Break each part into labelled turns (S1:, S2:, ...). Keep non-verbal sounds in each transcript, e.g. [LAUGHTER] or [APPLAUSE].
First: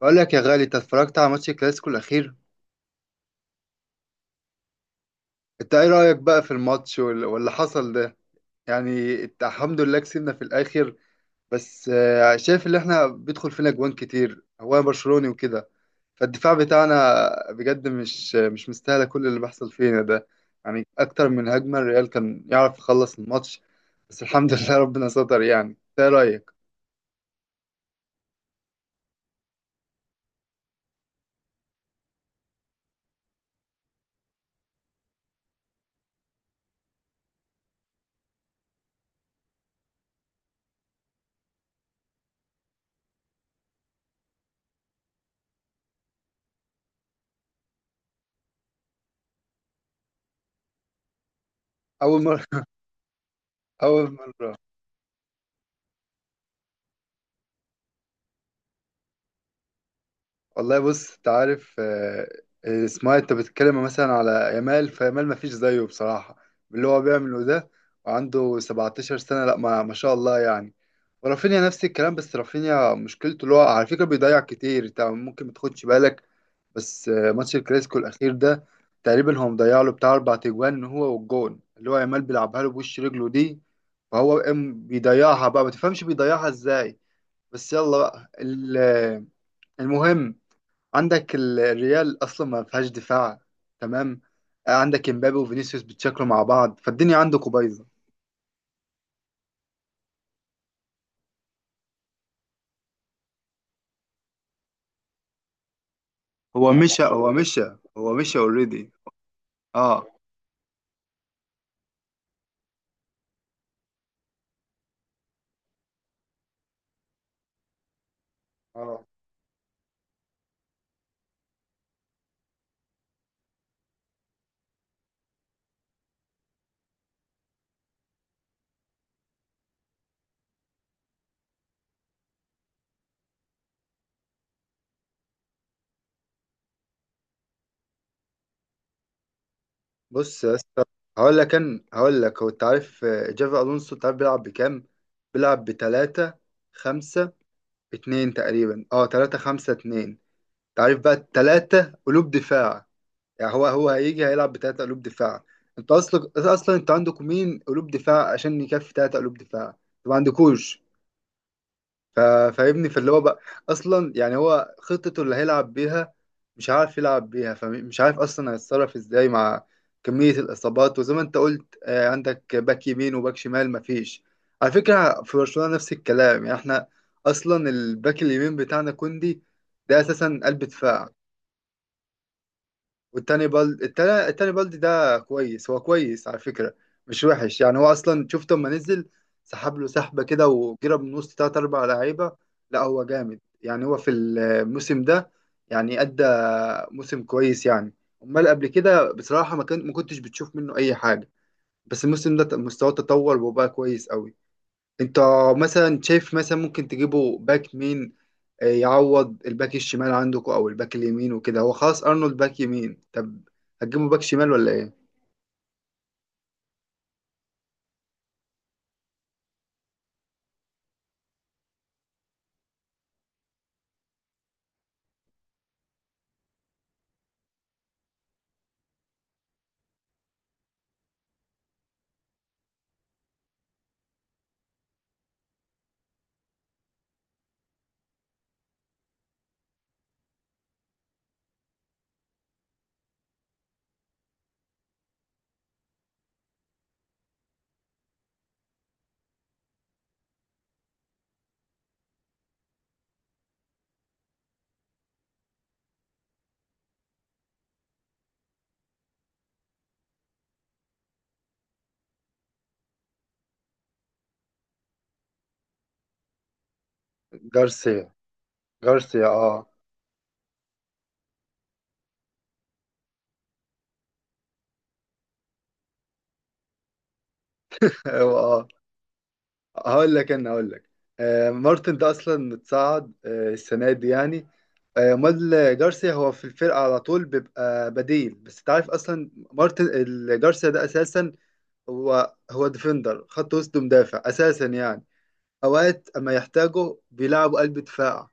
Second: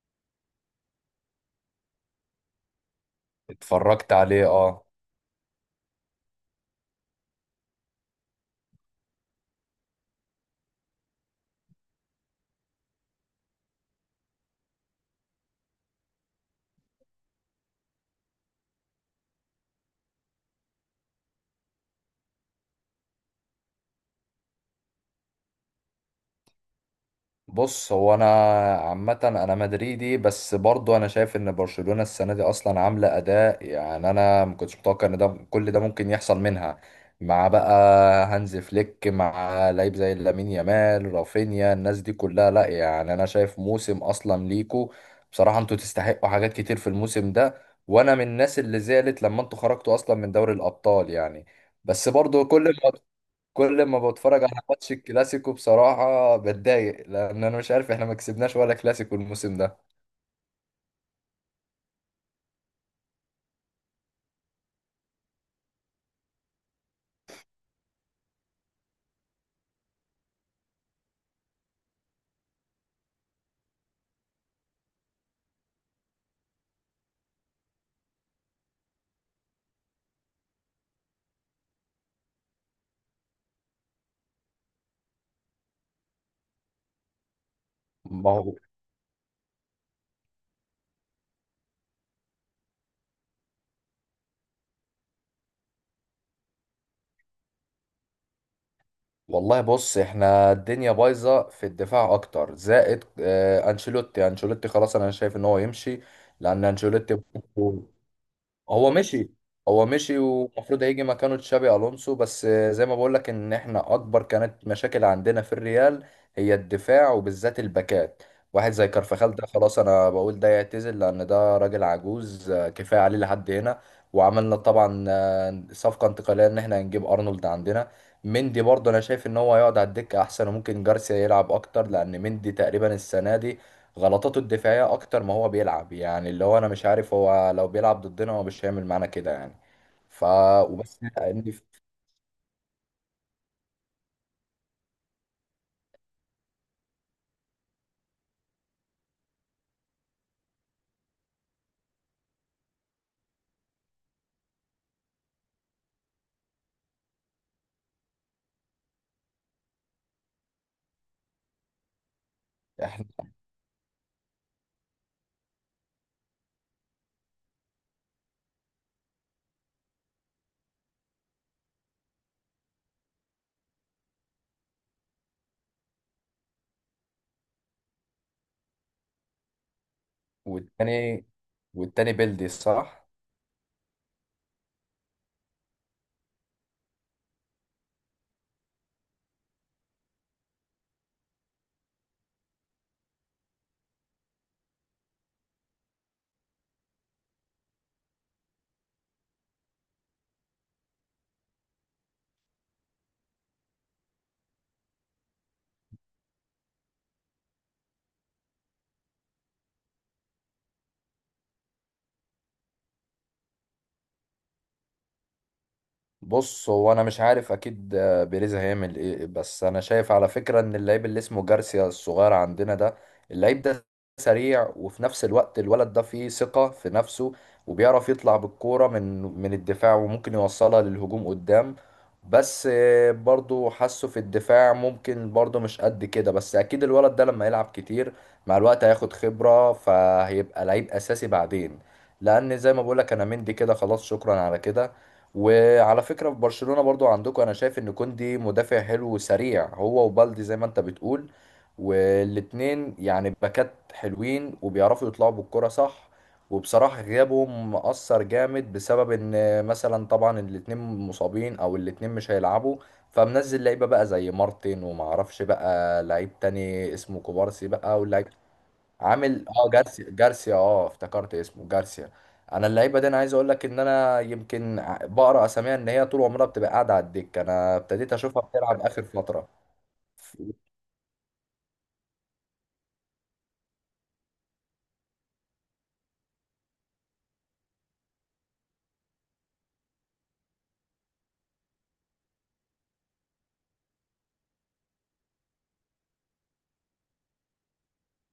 S1: بقول لك يا غالي، انت اتفرجت على ماتش الكلاسيكو الاخير؟
S2: اتفرجت عليه اه.
S1: انت ايه رايك بقى في الماتش واللي حصل ده؟ يعني انت الحمد لله كسبنا في الاخر. بس شايف ان احنا بيدخل فينا جوان كتير، هو انا برشلوني وكده. فالدفاع بتاعنا بجد مش مستاهله كل اللي بيحصل فينا ده. يعني اكتر من هجمه الريال كان يعرف يخلص الماتش، بس الحمد [LAUGHS] لله ربنا ستر. يعني انت ايه رايك؟
S2: بص، هو انا عامة انا مدريدي، بس برضو انا شايف ان برشلونة السنة دي اصلا عاملة اداء، يعني انا ما كنتش متوقع ان ده كل ده ممكن يحصل منها مع بقى هانز فليك، مع لعيب زي لامين يامال، رافينيا، الناس دي كلها. لا يعني انا شايف موسم اصلا ليكو بصراحة، انتوا تستحقوا حاجات كتير في الموسم ده. وانا من الناس اللي زعلت لما انتوا خرجتوا اصلا من دوري الابطال يعني. بس
S1: اول
S2: برضو كل
S1: مره.
S2: ما
S1: [LAUGHS]
S2: كل
S1: اول
S2: ما بتفرج
S1: مره
S2: على ماتش الكلاسيكو بصراحة بتضايق، لأن أنا مش عارف إحنا ما كسبناش ولا كلاسيكو الموسم ده.
S1: والله. بص، انت عارف اسمها، انت بتتكلم مثلا على يامال، فيامال ما فيش زيه بصراحة باللي هو بيعمله ده، وعنده 17 سنة، لا ما شاء الله يعني. ورافينيا نفس الكلام، بس رافينيا مشكلته اللي هو على فكرة بيضيع كتير، انت ممكن ما تاخدش بالك. بس ماتش الكلاسيكو الأخير ده تقريبا هو مضيع له بتاع أربع تجوان، هو والجون اللي هو يامال بيلعبها له بوش رجله دي، فهو قام بيضيعها بقى، ما تفهمش بيضيعها ازاي. بس يلا بقى
S2: ما هو
S1: المهم، عندك الريال اصلا ما فيهاش دفاع، تمام؟ عندك امبابي وفينيسيوس بيتشكلوا مع بعض، فالدنيا عندكم بايظه.
S2: والله بص، إحنا الدنيا بايظة في الدفاع أكتر، زائد أنشيلوتي. خلاص أنا شايف إن هو يمشي، لأن
S1: هو مشى
S2: أنشيلوتي
S1: هو مشى هو مشى
S2: هو
S1: اوريدي.
S2: مشي. هو
S1: اه،
S2: مشي، ومفروض هيجي مكانه تشابي الونسو. بس زي ما بقول لك ان احنا اكبر كانت مشاكل عندنا في الريال هي الدفاع، وبالذات الباكات. واحد زي
S1: اه.
S2: كارفخال ده خلاص، انا بقول ده يعتزل لان ده راجل عجوز، كفايه عليه لحد هنا. وعملنا طبعا صفقه انتقاليه ان احنا هنجيب ارنولد عندنا. مندي برضه انا شايف ان هو هيقعد على الدكه احسن، وممكن جارسيا يلعب اكتر، لان مندي تقريبا السنه دي غلطاته الدفاعية أكتر ما هو بيلعب، يعني اللي هو أنا مش عارف هو لو بيلعب ضدنا هو مش هيعمل معانا كده يعني. ف
S1: بص يا اسطى،
S2: وبس إن-
S1: هقول لك، هو انت عارف جافي الونسو، انت عارف بيلعب بكام؟ بيلعب ب 3 5 2 تقريبا، اه 3 5 2. انت عارف بقى الثلاثه قلوب دفاع، يعني هو هيجي هيلعب بثلاثة قلوب دفاع. انت اصلا انت عندك مين قلوب دفاع عشان يكفي ثلاثة قلوب دفاع؟ انت ما عندكوش. ف- فاهمني؟ فاللي هو
S2: إحنا-
S1: بقى اصلا، يعني هو خطته اللي هيلعب بيها مش عارف يلعب بيها، فمش عارف اصلا هيتصرف ازاي مع كمية الاصابات. وزي ما انت قلت عندك باك يمين وباك شمال مفيش. على فكرة في برشلونة نفس الكلام، يعني احنا اصلا الباك اليمين بتاعنا كوندي، ده اساسا قلب دفاع.
S2: والتاني، والتاني بيلدي صح؟
S1: والتاني بلد، التاني بلد ده كويس، هو كويس على فكرة، مش وحش. يعني هو أصلا شفت لما نزل سحب له سحبة كده وجرب من وسط تلات أربع لعيبة، لا هو جامد. يعني هو في الموسم ده يعني أدى موسم كويس يعني. أمال قبل كده بصراحة ما كنتش بتشوف منه أي حاجة، بس الموسم ده مستواه تطور وبقى كويس قوي. أنت مثلا شايف مثلا ممكن تجيبه باك مين يعوض الباك الشمال عندكم او الباك اليمين وكده؟ هو خلاص ارنولد باك يمين، طب هتجيبوا باك شمال ولا ايه؟
S2: بص هو انا مش عارف اكيد بيريز هيعمل ايه، بس انا شايف على فكره ان اللعيب اللي اسمه جارسيا الصغير عندنا ده، اللعيب ده سريع، وفي نفس الوقت الولد ده فيه ثقه في نفسه، وبيعرف يطلع بالكوره من الدفاع وممكن يوصلها للهجوم قدام. بس برضو حاسه في الدفاع ممكن برضو مش قد كده، بس اكيد الولد ده لما يلعب كتير مع الوقت هياخد خبره، فهيبقى لعيب اساسي بعدين، لان زي ما بقولك انا مندي كده خلاص، شكرا على كده. وعلى فكرة في برشلونة برضو عندكم، انا شايف ان كوندي مدافع حلو وسريع، هو وبالدي زي ما انت بتقول، والاتنين يعني باكات حلوين وبيعرفوا يطلعوا بالكرة صح. وبصراحة غيابهم مأثر جامد، بسبب ان مثلا طبعا الاتنين مصابين او الاتنين مش هيلعبوا، فمنزل لعيبة بقى زي مارتن، ومعرفش بقى لعيب تاني اسمه كوبارسي بقى،
S1: جارسيا،
S2: واللعيب
S1: جارسيا،
S2: عامل
S1: اه.
S2: اه جارسيا اه افتكرت اسمه جارسيا. انا اللعيبه دي انا عايز اقول لك ان انا يمكن بقرا اساميها ان هي طول عمرها بتبقى قاعده على الدكه، انا
S1: [LAUGHS]
S2: ابتديت
S1: هو
S2: اشوفها
S1: اه.
S2: بتلعب اخر فتره.
S1: هقول لك، آه، مارتن ده اصلا متصعد آه السنه دي يعني. آه، امال جارسيا هو في الفرقه على طول بيبقى بديل، بس انت عارف اصلا جارسيا ده اساسا هو ديفندر خط وسط، مدافع اساسا يعني. اوقات اما يحتاجه بيلعبوا قلب دفاع،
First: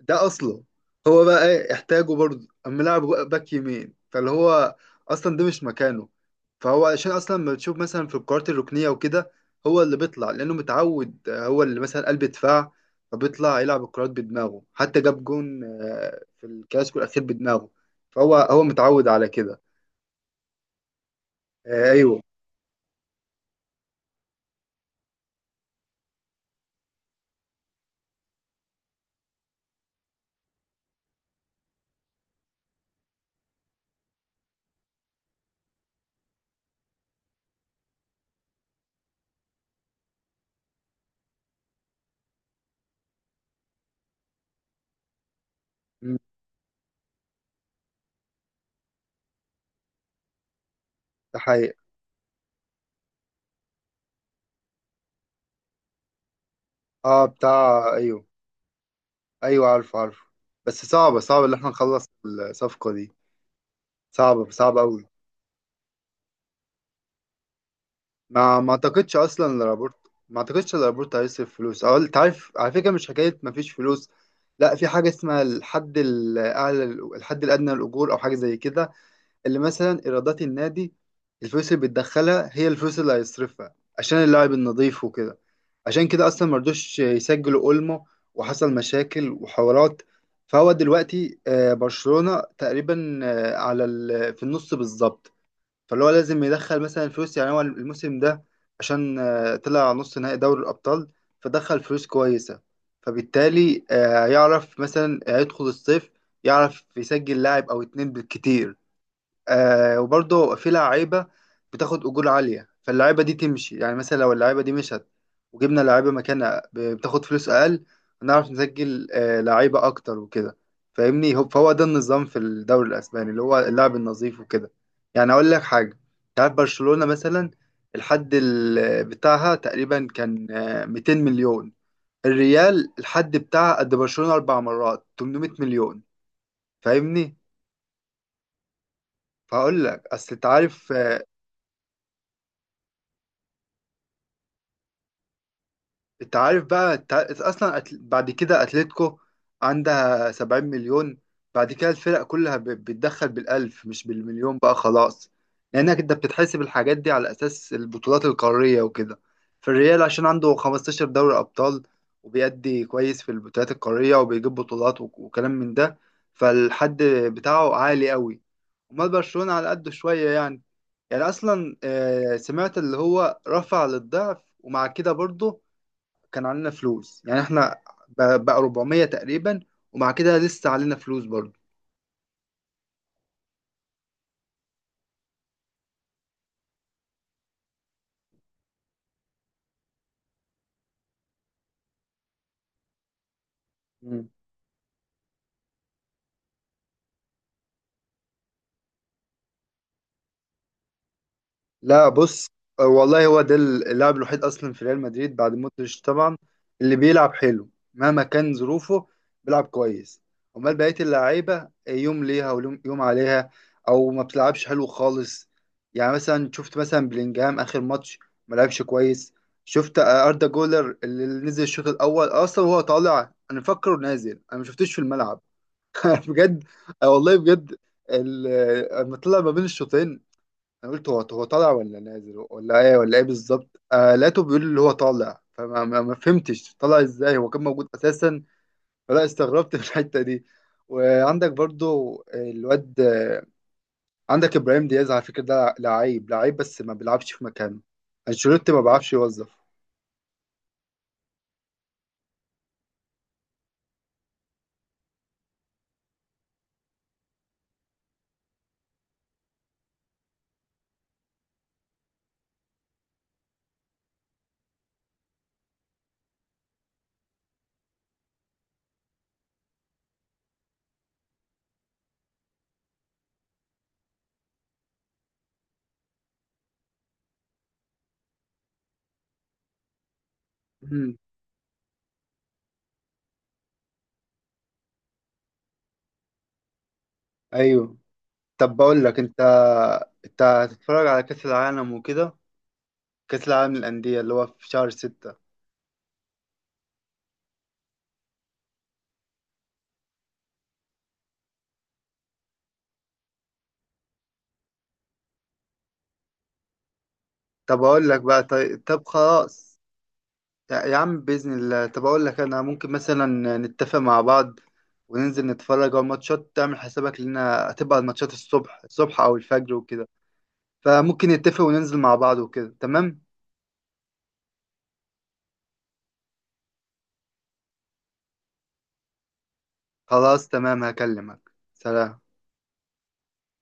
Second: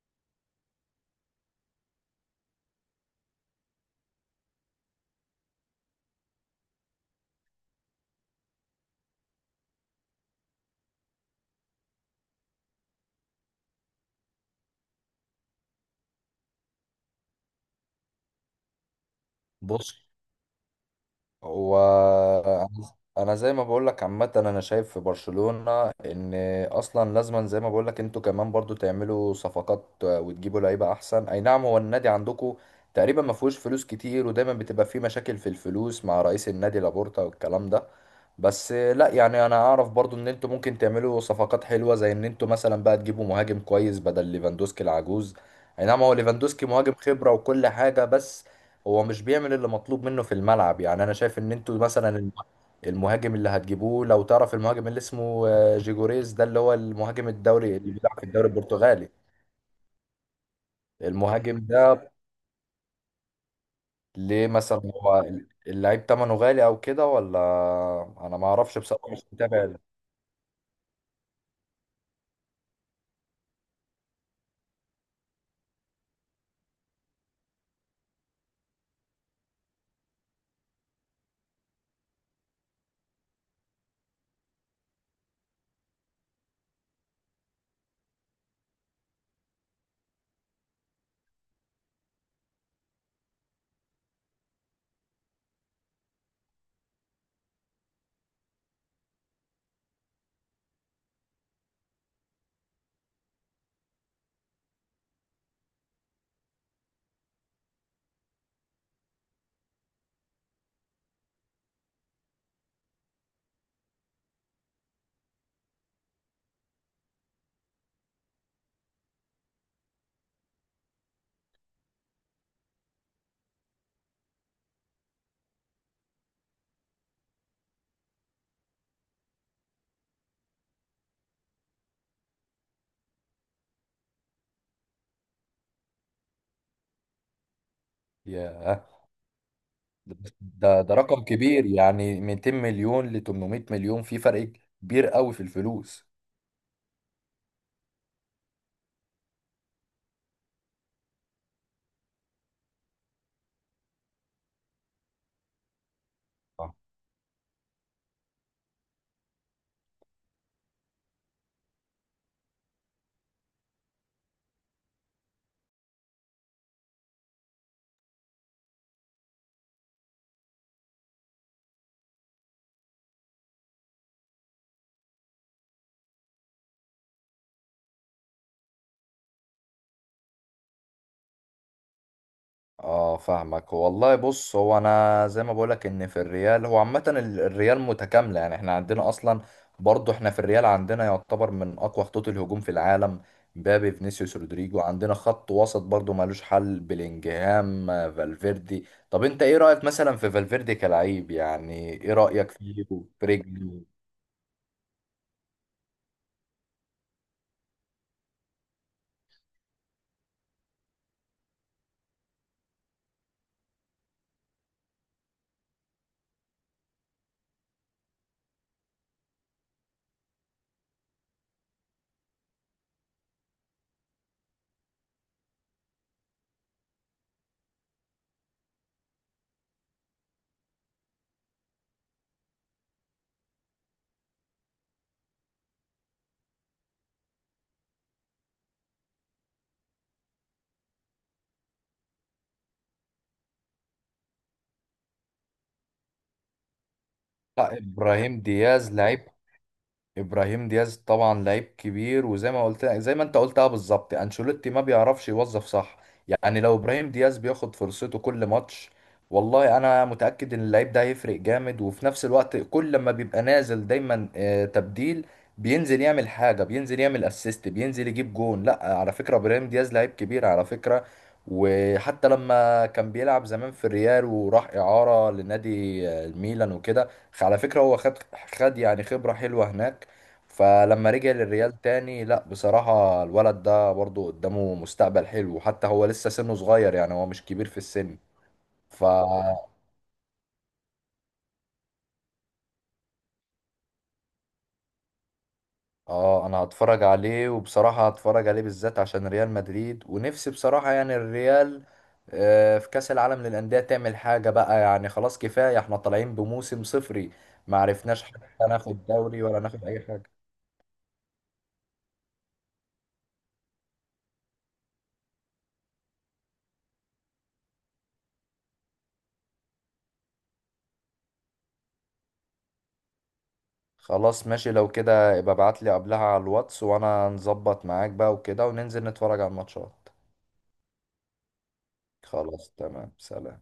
S1: ده اصله. هو بقى ايه احتاجه برضه اما لاعب باك يمين، فاللي هو اصلا ده مش مكانه. فهو عشان اصلا ما بتشوف مثلا في الكرات الركنيه وكده هو اللي بيطلع، لانه متعود هو اللي مثلا قلب دفاع، فبيطلع يلعب الكرات بدماغه. حتى جاب جون في الكلاسيكو الاخير بدماغه، فهو هو متعود على كده.
S2: بص
S1: ايوه.
S2: وانا انا زي ما بقول لك عامه، انا شايف في برشلونه ان اصلا لازما زي ما بقول لك انتوا كمان برضو تعملوا صفقات، وتجيبوا لعيبه احسن. اي نعم هو النادي عندكم تقريبا ما فيهوش فلوس كتير، ودايما بتبقى فيه مشاكل في الفلوس مع رئيس النادي لابورتا والكلام ده. بس لا يعني انا اعرف برضو ان انتوا ممكن تعملوا صفقات حلوه، زي ان انتوا مثلا بقى تجيبوا مهاجم كويس بدل ليفاندوسكي العجوز. اي نعم هو
S1: مم،
S2: ليفاندوسكي مهاجم خبره وكل حاجه، بس هو مش بيعمل اللي مطلوب منه في الملعب. يعني انا
S1: ده
S2: شايف ان
S1: حقيقي.
S2: انتوا مثلا المهاجم اللي هتجيبوه، لو تعرف المهاجم اللي اسمه جيجوريز ده، اللي هو
S1: اه
S2: المهاجم
S1: بتاع،
S2: الدوري اللي بيلعب
S1: ايوه،
S2: في الدوري البرتغالي.
S1: ايوه عارفه عارفه، بس صعبه صعبه اللي
S2: المهاجم
S1: احنا نخلص
S2: ده
S1: الصفقه دي، صعبه
S2: ليه
S1: صعبه
S2: مثلا
S1: قوي.
S2: هو اللعيب تمنه غالي او كده، ولا انا ما
S1: ما
S2: اعرفش بصراحة،
S1: اعتقدش
S2: مش
S1: اصلا
S2: متابع.
S1: الرابورت، ما اعتقدش الرابورت هيصرف فلوس. او انت عارف على فكره، مش حكايه ما فيش فلوس، لا في حاجه اسمها الحد الاعلى، الحد الادنى للاجور او حاجه زي كده، اللي مثلا ايرادات النادي الفلوس اللي بتدخلها هي الفلوس اللي هيصرفها عشان اللاعب النظيف وكده. عشان كده اصلا مرضوش يسجلوا اولمو وحصل مشاكل وحوارات. فهو دلوقتي برشلونه تقريبا في النص بالظبط، فاللي هو لازم يدخل مثلا فلوس يعني. هو الموسم ده عشان طلع نص نهائي دوري الأبطال فدخل فلوس كويسة، فبالتالي يعرف مثلا يدخل الصيف يعرف يسجل لاعب أو اتنين بالكتير. آه، وبرضه في لعيبة بتاخد أجور عالية، فاللعيبة دي تمشي. يعني مثلا لو اللعيبة دي مشت وجبنا لعيبة مكانها بتاخد فلوس أقل، هنعرف نسجل آه لعيبة أكتر وكده. فاهمني؟ فهو ده النظام في الدوري الأسباني، اللي هو اللعب النظيف وكده. يعني أقول لك حاجة، تعرف برشلونة مثلا الحد بتاعها تقريبا كان 200 مليون، الريال الحد بتاعها قد برشلونة أربع مرات، 800 مليون، فاهمني؟
S2: ياه،
S1: فهقول لك اصل انت
S2: ده
S1: عارف،
S2: ده رقم كبير يعني 200 مليون ل 800 مليون، في فرق كبير قوي في الفلوس.
S1: انت عارف بقى، انت عارف اصلا بعد كده اتلتيكو عندها 70 مليون، بعد كده الفرق كلها بتدخل بالالف مش بالمليون بقى خلاص، لانك انت بتتحسب الحاجات دي على اساس البطولات القارية وكده. فالريال عشان عنده 15 دوري ابطال وبيأدي كويس في البطولات القارية وبيجيب بطولات وكلام من ده، فالحد بتاعه عالي قوي. امال برشلونة على قده شوية يعني. يعني اصلا سمعت اللي هو رفع للضعف، ومع كده برضه كان علينا فلوس، يعني احنا بقى 400 تقريبا، ومع كده لسه علينا فلوس برضه.
S2: اه فاهمك والله. بص هو انا زي ما بقولك ان في الريال هو عامة الريال متكاملة، يعني احنا عندنا اصلا برضو، احنا في الريال عندنا يعتبر من اقوى خطوط الهجوم في العالم، مبابي
S1: مم.
S2: فينيسيوس رودريجو. عندنا خط وسط برضو مالوش حل، بلينجهام، فالفيردي. طب انت ايه رأيك مثلا في فالفيردي كلعيب؟ يعني
S1: لا
S2: ايه
S1: بص،
S2: رأيك فيه؟
S1: والله هو ده
S2: برجله.
S1: اللاعب الوحيد اصلا في ريال مدريد بعد مودريتش طبعا اللي بيلعب حلو مهما كان ظروفه، بيلعب كويس. امال بقيه اللعيبه يوم ليها ويوم عليها، او ما بتلعبش حلو خالص. يعني مثلا شفت مثلا بلينجهام اخر ماتش ما لعبش كويس. شفت اردا جولر اللي نزل الشوط الاول؟ اصلا وهو طالع انا مفكره نازل، انا ما شفتوش في الملعب [LAUGHS] بجد. آه والله بجد. ال- لما طلع ما بين الشوطين انا قلت هو هو طالع ولا نازل ولا ايه ولا ايه بالظبط، آه لقيته بيقول اللي هو طالع، فما ما ما فهمتش طالع ازاي، هو كان موجود اساسا، فلا استغربت [LAUGHS] في الحته دي. وعندك برضو الواد آه، عندك ابراهيم دياز، على فكره ده لعيب لعيب، بس ما بيلعبش في
S2: لا،
S1: مكانه،
S2: ابراهيم
S1: انشيلوتي ما
S2: دياز
S1: بيعرفش
S2: لعيب.
S1: يوظف.
S2: ابراهيم دياز طبعا لعيب كبير، وزي ما قلت زي ما انت قلتها بالظبط، انشيلوتي ما بيعرفش يوظف صح. يعني لو ابراهيم دياز بياخد فرصته كل ماتش، والله انا متأكد ان اللعيب ده هيفرق جامد. وفي نفس الوقت كل ما بيبقى نازل دايما تبديل، بينزل يعمل حاجة، بينزل يعمل اسيست، بينزل يجيب جون. لا على فكرة ابراهيم دياز لعيب كبير على فكرة. وحتى لما كان بيلعب زمان في الريال وراح إعارة لنادي الميلان وكده، على فكرة هو خد يعني خبرة حلوة هناك. فلما
S1: مم.
S2: رجع للريال تاني، لا بصراحة الولد ده برضو قدامه مستقبل حلو، وحتى هو لسه سنه صغير، يعني هو مش كبير في
S1: ايوه.
S2: السن.
S1: طب بقول
S2: ف
S1: لك انت، انت هتتفرج على كاس العالم وكده، كاس العالم للانديه اللي هو في شهر ستة؟
S2: اه انا هتفرج عليه، وبصراحة هتفرج عليه بالذات عشان ريال مدريد، ونفسي بصراحة يعني الريال في كأس العالم للأندية تعمل حاجة بقى. يعني خلاص كفاية، احنا طالعين بموسم صفري، ما
S1: طب اقول لك
S2: عرفناش
S1: بقى،
S2: حتى
S1: طيب، طب
S2: ناخد دوري ولا
S1: خلاص،
S2: ناخد أي حاجة.
S1: يا يا عم باذن الله. طب اقول لك انا، ممكن مثلا نتفق مع بعض وننزل نتفرج على الماتشات. تعمل حسابك، لنا هتبقى الماتشات الصبح الصبح او الفجر وكده، فممكن نتفق وننزل مع بعض وكده، تمام؟
S2: خلاص ماشي، لو كده ابقى ابعت لي قبلها على الواتس، وانا نظبط معاك بقى وكده، وننزل نتفرج على الماتشات.
S1: خلاص تمام، هكلمك، سلام.
S2: خلاص تمام، سلام.